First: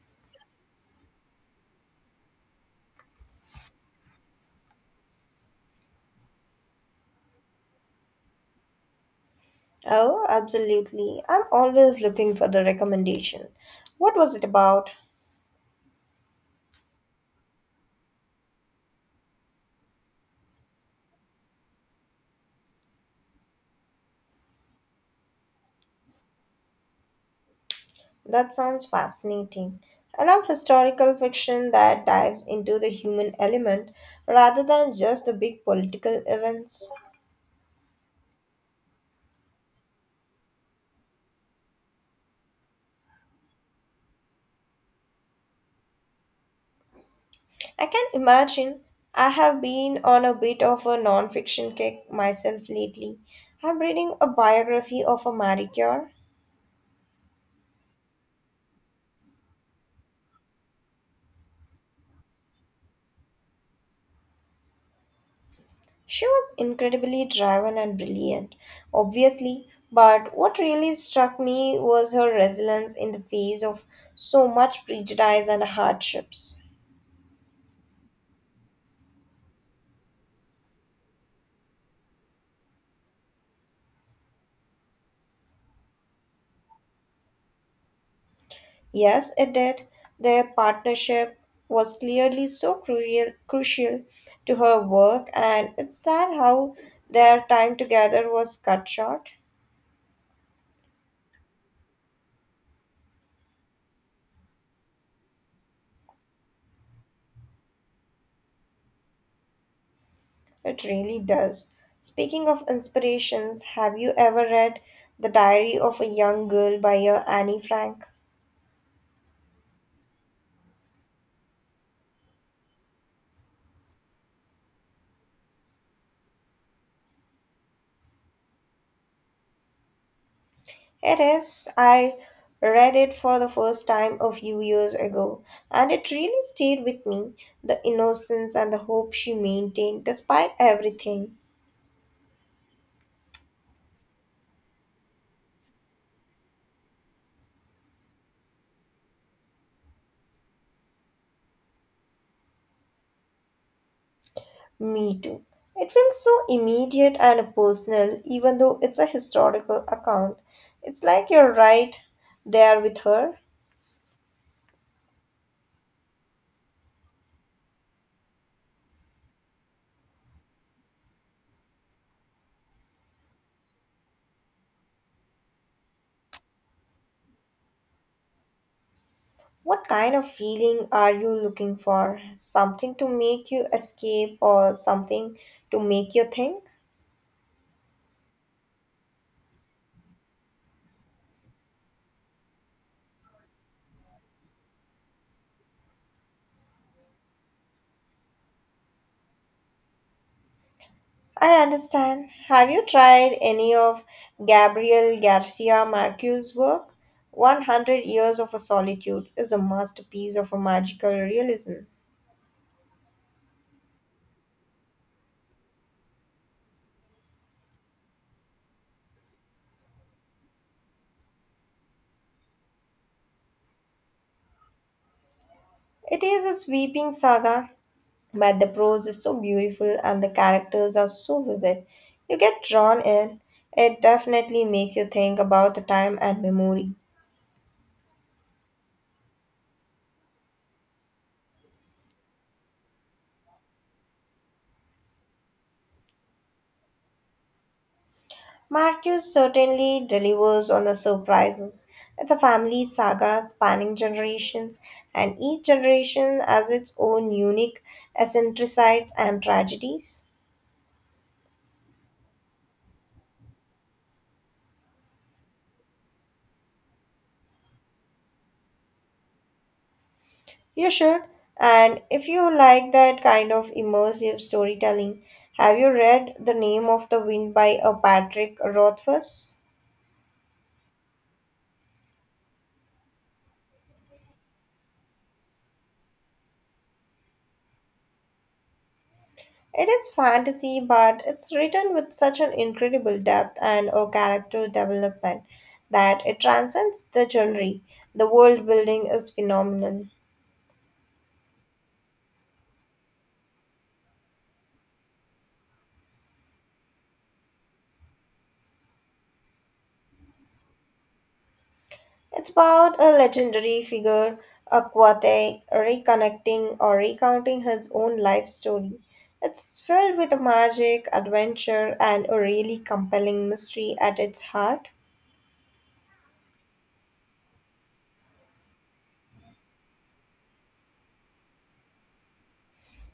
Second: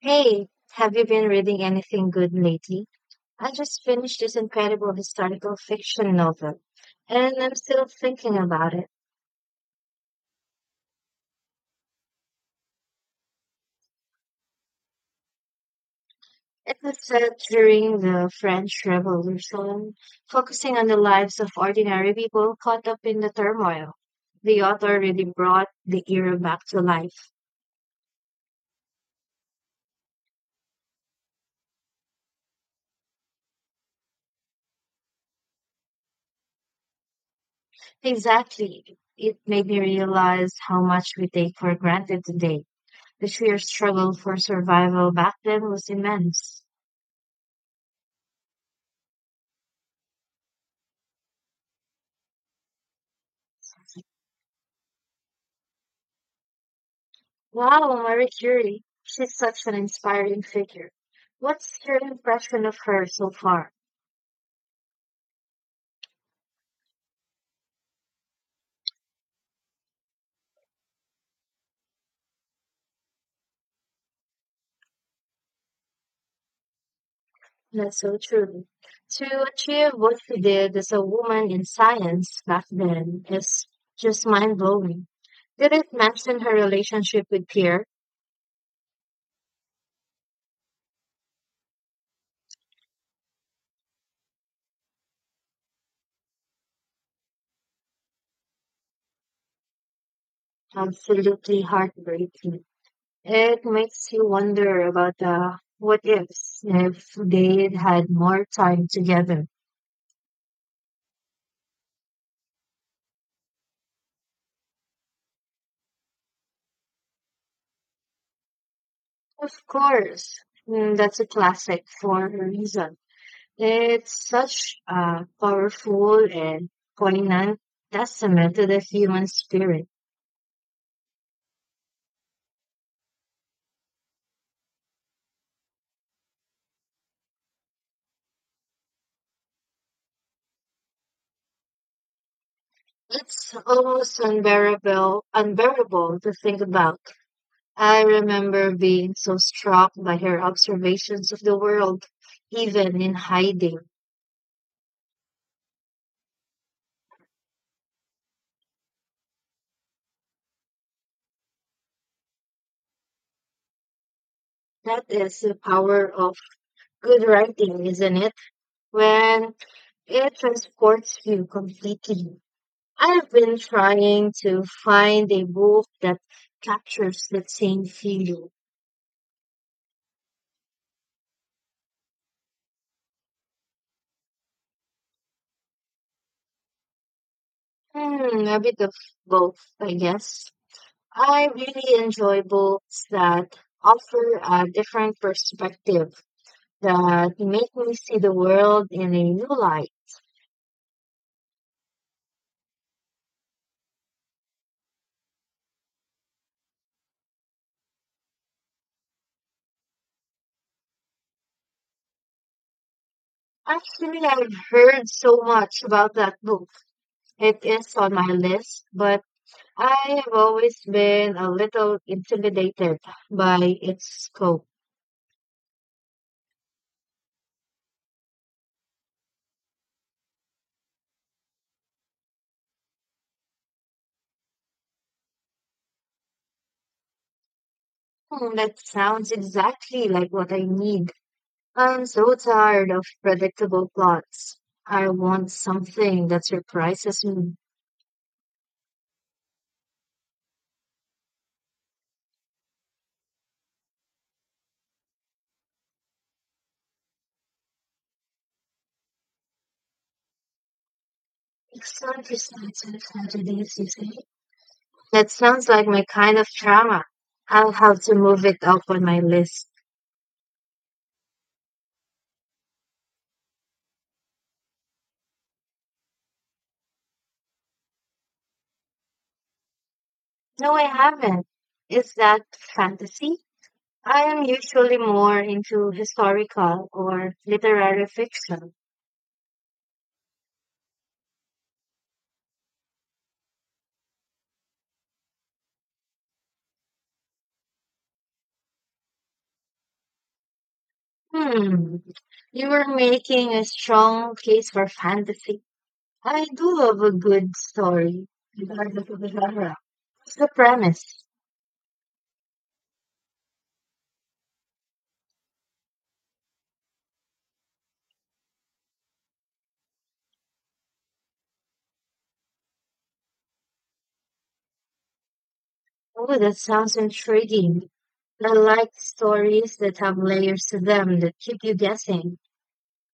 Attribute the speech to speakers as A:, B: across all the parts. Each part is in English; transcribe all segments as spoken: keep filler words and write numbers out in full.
A: Hey, have you been reading anything good lately? I just finished this incredible historical fiction novel, and I'm still thinking about it.
B: Oh, absolutely. I'm always looking for the recommendation. What was it about?
A: It was set during the French Revolution, focusing on the lives of ordinary people caught up in the turmoil. The author really brought the era back to life.
B: That sounds fascinating. I love historical fiction that dives into the human element rather than just the big political events.
A: Exactly. It made me realize how much we take for granted today. The sheer struggle for survival back then was immense.
B: I can imagine. I have been on a bit of a non fiction kick myself lately. I'm reading a biography of a Marie Curie.
A: Wow, Marie Curie. She's such an inspiring figure. What's your impression of her so far?
B: She was incredibly driven and brilliant, obviously, but what really struck me was her resilience in the face of so much prejudice and hardships.
A: That's so true. To achieve what she did as a woman in science back then is just mind blowing. Didn't mention her relationship with Pierre.
B: Yes, it did. Their partnership was clearly so crucial, crucial to her work, and it's sad how their time together was cut short.
A: Absolutely heartbreaking. It makes you wonder about the what ifs if they had more time together.
B: It really does. Speaking of inspirations, have you ever read The Diary of a Young Girl by uh, Annie Frank?
A: Of course. Mm, that's a classic for a reason. It's such a powerful and poignant testament to the human spirit.
B: It is. I read it for the first time a few years ago, and it really stayed with me the innocence and the hope she maintained despite everything.
A: It's almost unbearable, unbearable to think about. I remember being so struck by her observations of the world, even in hiding.
B: Me too. It feels so immediate and personal, even though it's a historical account. It's like you're right there with her.
A: That is the power of good writing, isn't it? When it transports you completely. I've been trying to find a book that captures that same feeling.
B: What kind of feeling are you looking for? Something to make you escape, or something to make you think?
A: Hmm, a bit of both, I guess. I really enjoy books that offer a different perspective that make me see the world in a new light.
B: I understand. Have you tried any of Gabriel Garcia Marquez's work? one hundred Years of a Solitude is a masterpiece of a magical realism.
A: Actually, I've heard so much about that book. It is on my list, but I have always been a little intimidated by its scope.
B: It is a sweeping saga, but the prose is so beautiful and the characters are so vivid. You get drawn in. It definitely makes you think about the time and memory.
A: Hmm, that sounds exactly like what I need. I'm so tired of predictable plots. I want something that surprises me.
B: Marcus certainly delivers on the surprises. It's a family saga spanning generations, and each generation has its own unique eccentricities and tragedies.
A: That sounds like my kind of drama. I'll have to move it up on my list.
B: You should, and if you like that kind of immersive storytelling, have you read The Name of the Wind by a Patrick Rothfuss?
A: No, I haven't. Is that fantasy? I am usually more into historical or literary fiction.
B: It is fantasy, but it's written with such an incredible depth and a character development that it transcends the genre. The world building is phenomenal.
A: Hmm, you were making a strong case for fantasy. I do love a good story. What's the premise?
B: It's about a legendary figure, Akwate, reconnecting or recounting his own life story. It's filled with magic, adventure, and a really compelling mystery at its heart.
A: Oh, that sounds intriguing. I like stories that have layers to them that keep you guessing.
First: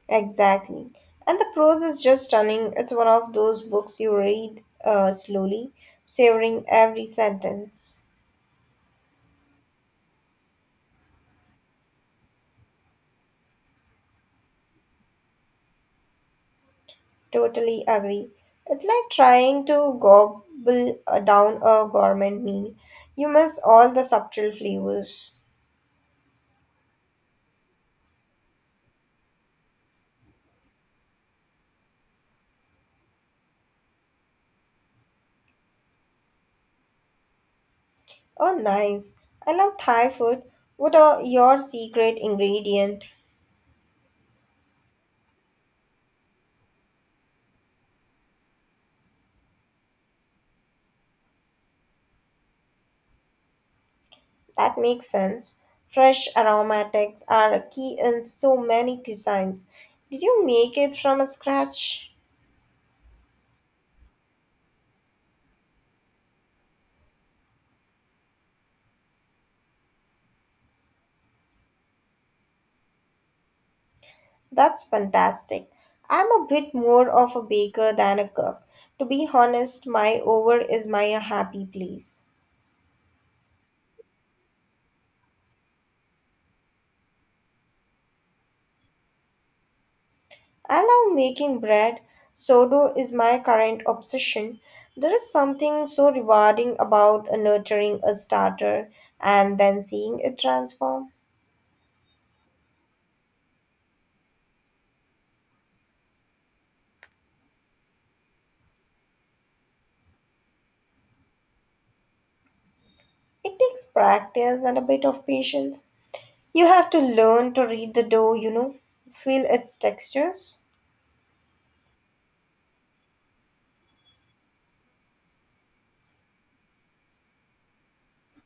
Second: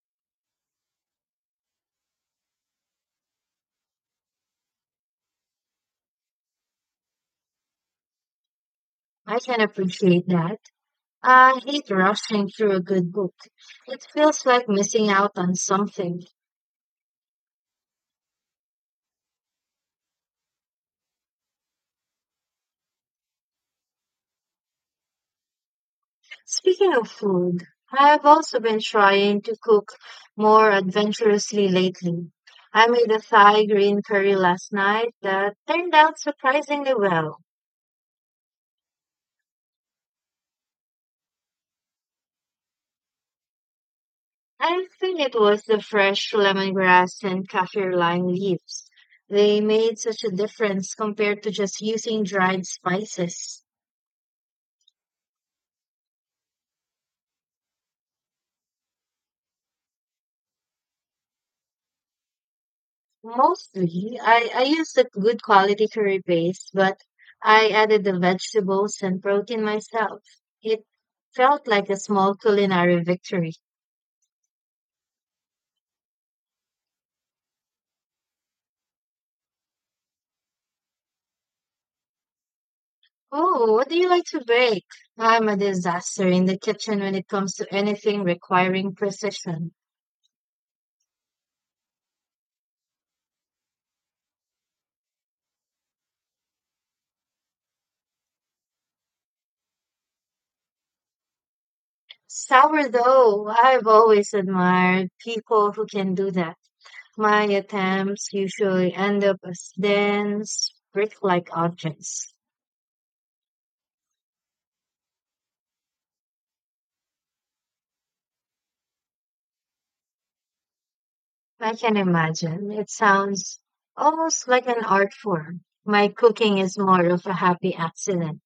B: Exactly. And the prose is just stunning. It's one of those books you read uh, slowly, savoring every sentence.
A: I can appreciate that. I hate rushing through a good book. It feels like missing out on something.
B: Totally agree. It's like trying to gobble uh, down a gourmet meal. You miss all the subtle flavors.
A: Speaking of food, I've also been trying to cook more adventurously lately. I made a Thai green curry last night that turned out surprisingly well.
B: Oh, nice. I love Thai food. What are your secret ingredient?
A: I think it was the fresh lemongrass and kaffir lime leaves. They made such a difference compared to just using dried spices.
B: That makes sense. Fresh aromatics are a key in so many cuisines. Did you make it from scratch?
A: Mostly, I, I used a good quality curry paste, but I added the vegetables and protein myself. It felt like a small culinary victory.
B: That's fantastic. I'm a bit more of a baker than a cook. To be honest, my oven is my happy place.
A: Oh, what do you like to bake? I'm a disaster in the kitchen when it comes to anything requiring precision.
B: I love making bread. Sourdough is my current obsession. There is something so rewarding about nurturing a starter and then seeing it transform.
A: Sourdough, I've always admired people who can do that. My attempts usually end up as dense, brick-like objects.
B: It takes practice and a bit of patience. You have to learn to read the dough, you know, feel its textures.
A: I can imagine. It sounds almost like an art form. My cooking is more of a happy accident.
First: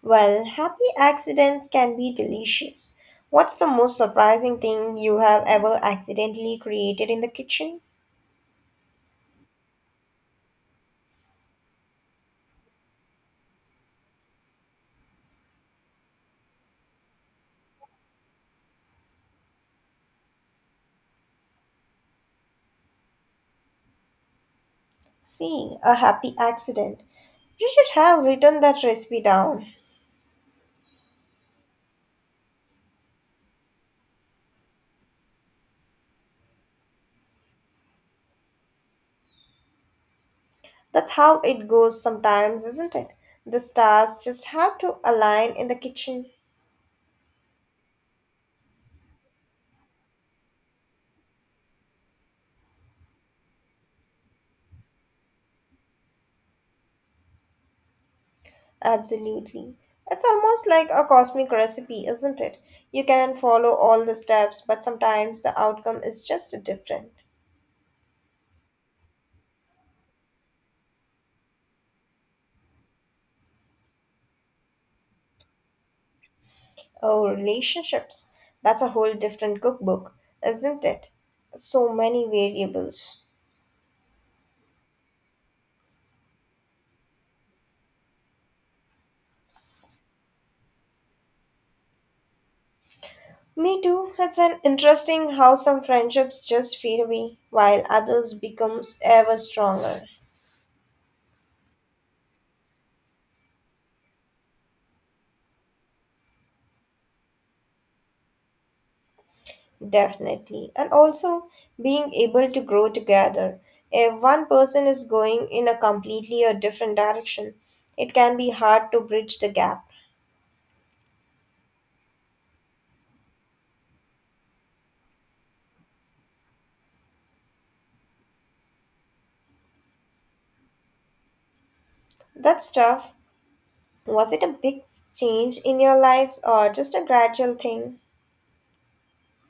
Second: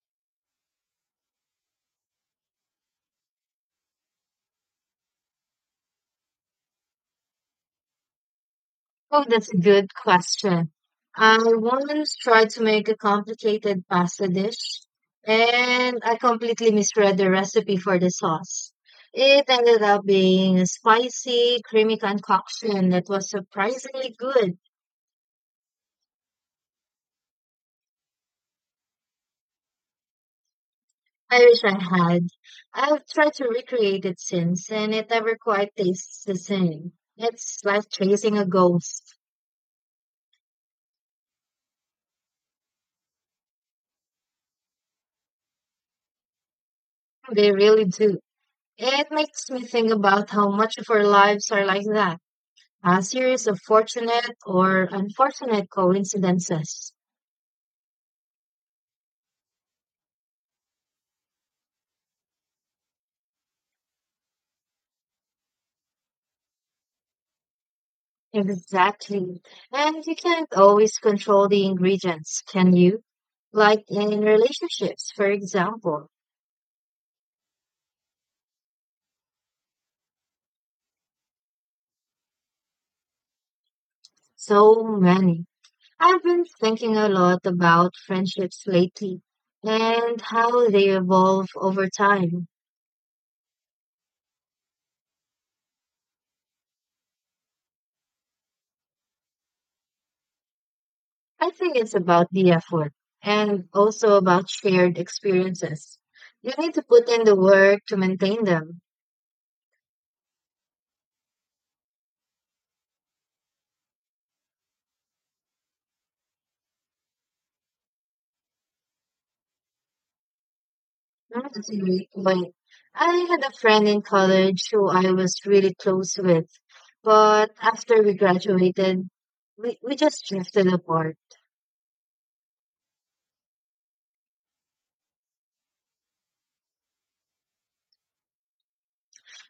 B: Well, happy accidents can be delicious. What's the most surprising thing you have ever accidentally created in the kitchen?
A: Oh, that's a good question. I once tried to make a complicated pasta dish, and I completely misread the recipe for the sauce. It ended up being a spicy, creamy concoction that was surprisingly good.
B: See, a happy accident. You should have written that recipe down.
A: I wish I had. I've tried to recreate it since, and it never quite tastes the same. It's like chasing a ghost.
B: That's how it goes sometimes, isn't it? The stars just have to align in the kitchen.
A: They really do. It makes me think about how much of our lives are like that. A series of fortunate or unfortunate coincidences.
B: Absolutely. It's almost like a cosmic recipe, isn't it? You can follow all the steps, but sometimes the outcome is just different.
A: Exactly. And you can't always control the ingredients, can you? Like in relationships, for example.
B: Oh, relationships. That's a whole different cookbook, isn't it? So many variables.
A: So many. I've been thinking a lot about friendships lately and how they evolve over time.
B: Me too. It's an interesting how some friendships just fade away while others becomes ever stronger.
A: I think it's about the effort and also about shared experiences. You need to put in the work to maintain them.
B: Definitely. And also being able to grow together. If one person is going in a completely a different direction, it can be hard to bridge the gap.
A: That's a great point. I had a friend in college who I was really close with, but after we graduated, we, we just drifted apart.
B: That's tough. Was it a big change in your lives or just a gradual thing?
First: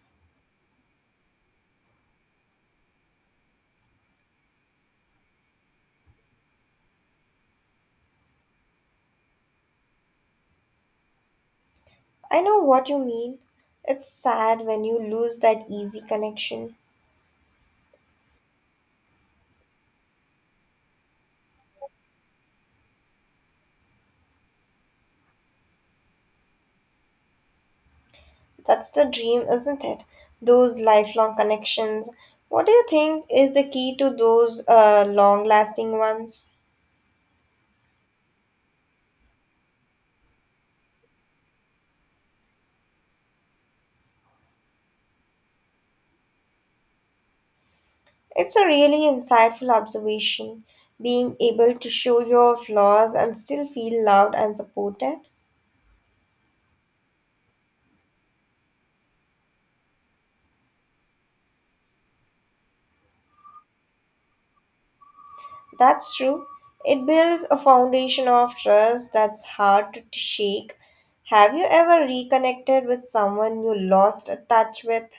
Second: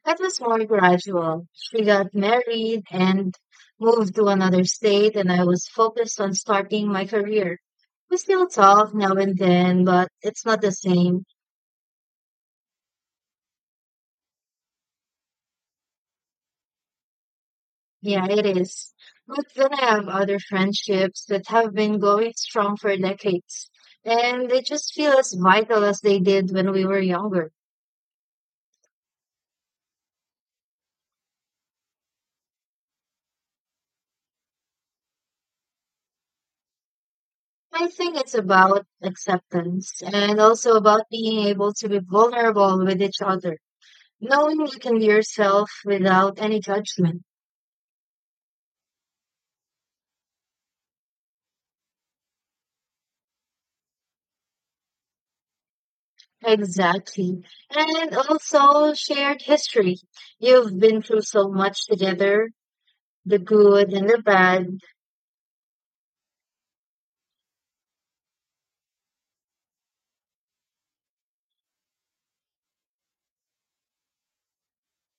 A: It was more gradual. She got married and moved to another state, and I was focused on starting my career. We still talk now and then, but it's not the same.
B: I know what you mean. It's sad when you lose that easy connection.
A: Yeah, it is. But then I have other friendships that have been going strong for decades, and they just feel as vital as they did when we were younger.
B: That's the dream, isn't it? Those lifelong connections. What do you think is the key to those uh, long lasting ones?
A: I think it's about acceptance and also about being able to be vulnerable with each other, knowing you can be yourself without any judgment.
B: It's a really insightful observation. Being able to show your flaws and still feel loved and supported.
A: Exactly. And also shared history. You've been through so much together, the good and the bad.
B: That's true. It builds a foundation of trust that's hard to shake. Have you ever reconnected with someone you lost touch with?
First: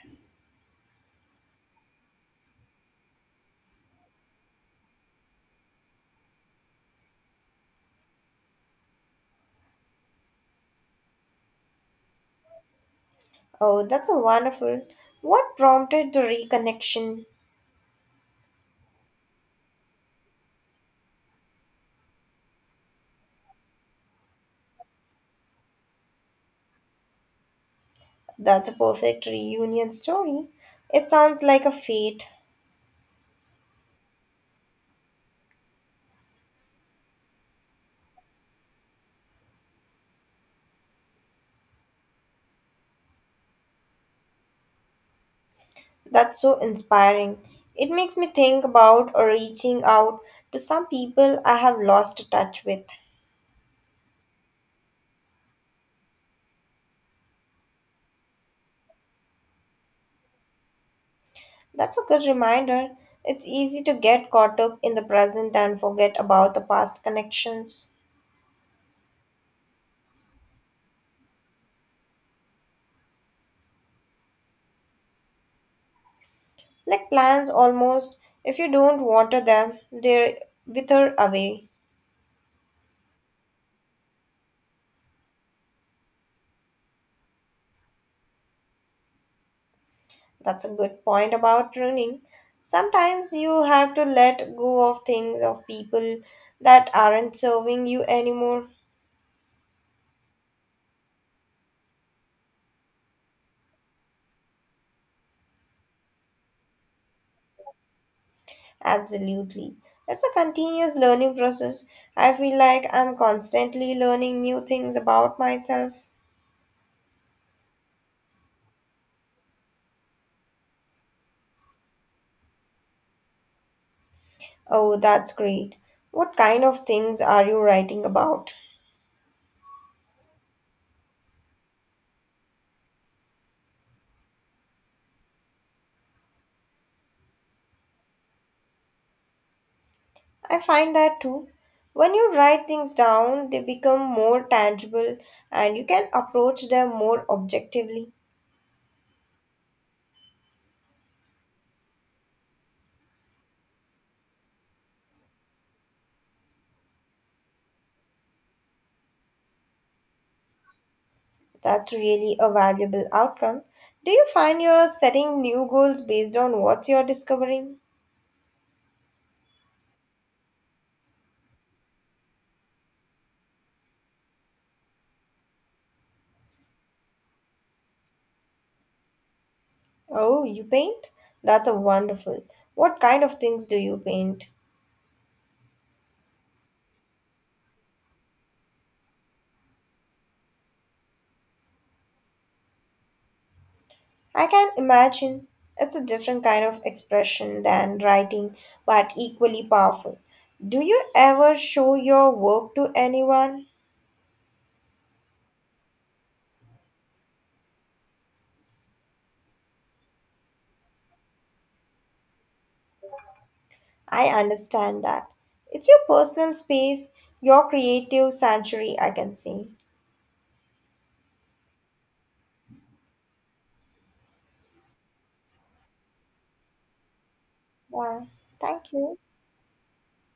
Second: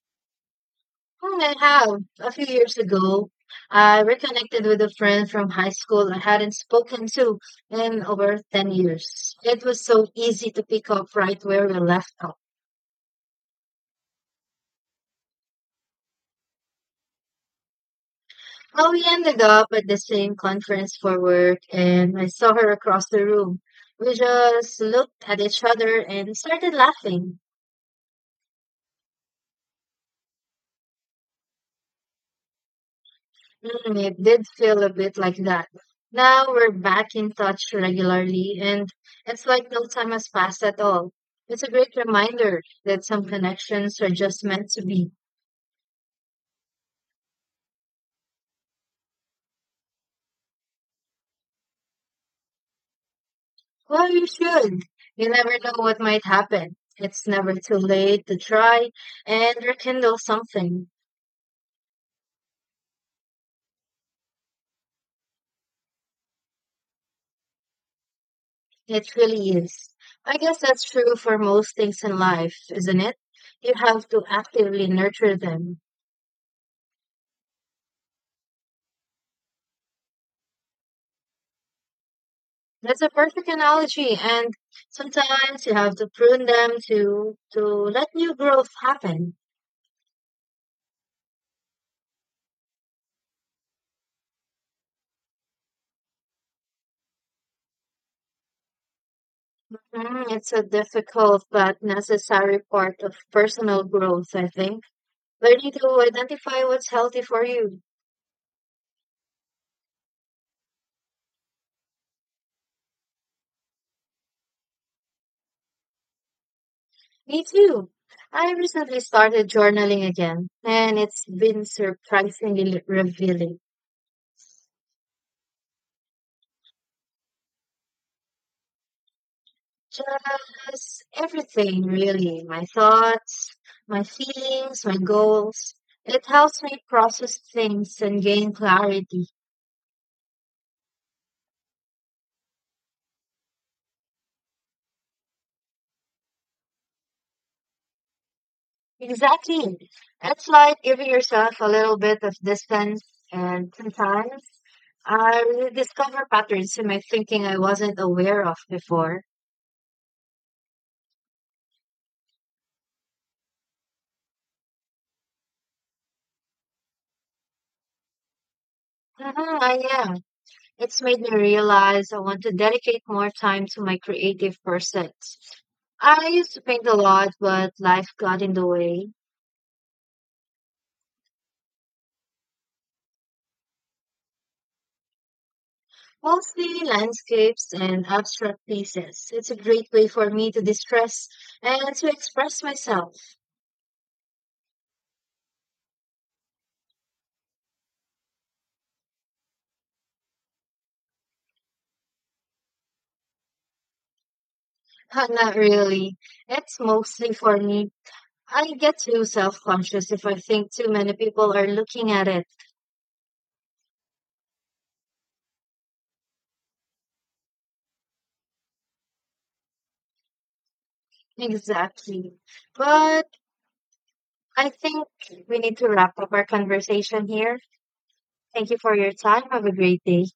A: Hmm, I have. A few years ago, I reconnected with a friend from high school I hadn't spoken to in over ten years. It was so easy to pick up right where we left off.
B: Oh, that's a wonderful. What prompted the reconnection?
A: Well, we ended up at the same conference for work, and I saw her across the room. We just looked at each other and started laughing.
B: That's a perfect reunion story. It sounds like a fate.
A: Mm, it did feel a bit like that. Now we're back in touch regularly, and it's like no time has passed at all. It's a great reminder that some connections are just meant to be.
B: That's so inspiring. It makes me think about or reaching out to some people I have lost touch with.
A: Well, you should. You never know what might happen. It's never too late to try and rekindle something.
B: That's a good reminder. It's easy to get caught up in the present and forget about the past connections.
A: It really is. I guess that's true for most things in life, isn't it? You have to actively nurture them.
B: Like plants almost, if you don't water them, they wither away.
A: That's a perfect analogy, and sometimes you have to prune them to to let new growth happen.
B: That's a good point about pruning. Sometimes you have to let go of things, of people that aren't serving you anymore.
A: Mm, it's a difficult but necessary part of personal growth, I think. Learning to identify what's healthy for you.
B: Absolutely. It's a continuous learning process. I feel like I'm constantly learning new things about myself.
A: Me too. I recently started journaling again, and it's been surprisingly revealing.
B: Oh, that's great. What kind of things are you writing about?
A: Just everything, really. My thoughts, my feelings, my goals. It helps me process things and gain clarity.
B: I find that too. When you write things down, they become more tangible and you can approach them more objectively.
A: Exactly. It's like giving yourself a little bit of distance, and sometimes I really discover patterns in my thinking I wasn't aware of before.
B: That's really a valuable outcome. Do you find you're setting new goals based on what you're discovering?
A: Mhm, I am. It's made me realize I want to dedicate more time to my creative pursuits. I used to paint a lot, but life got in the way.
B: Oh, you paint? That's a wonderful. What kind of things do you paint?
A: Mostly landscapes and abstract pieces. It's a great way for me to distress and to express myself.
B: I can imagine. It's a different kind of expression than writing, but equally powerful. Do you ever show your work to anyone?
A: Not really. It's mostly for me. I get too self conscious if I think too many people are looking at it.
B: I understand that. It's your personal space, your creative sanctuary, I can say.
A: Exactly. But I think we need to wrap up our conversation here.
B: Yeah,
A: Thank you
B: thank
A: for your
B: you.
A: time. Have a great day.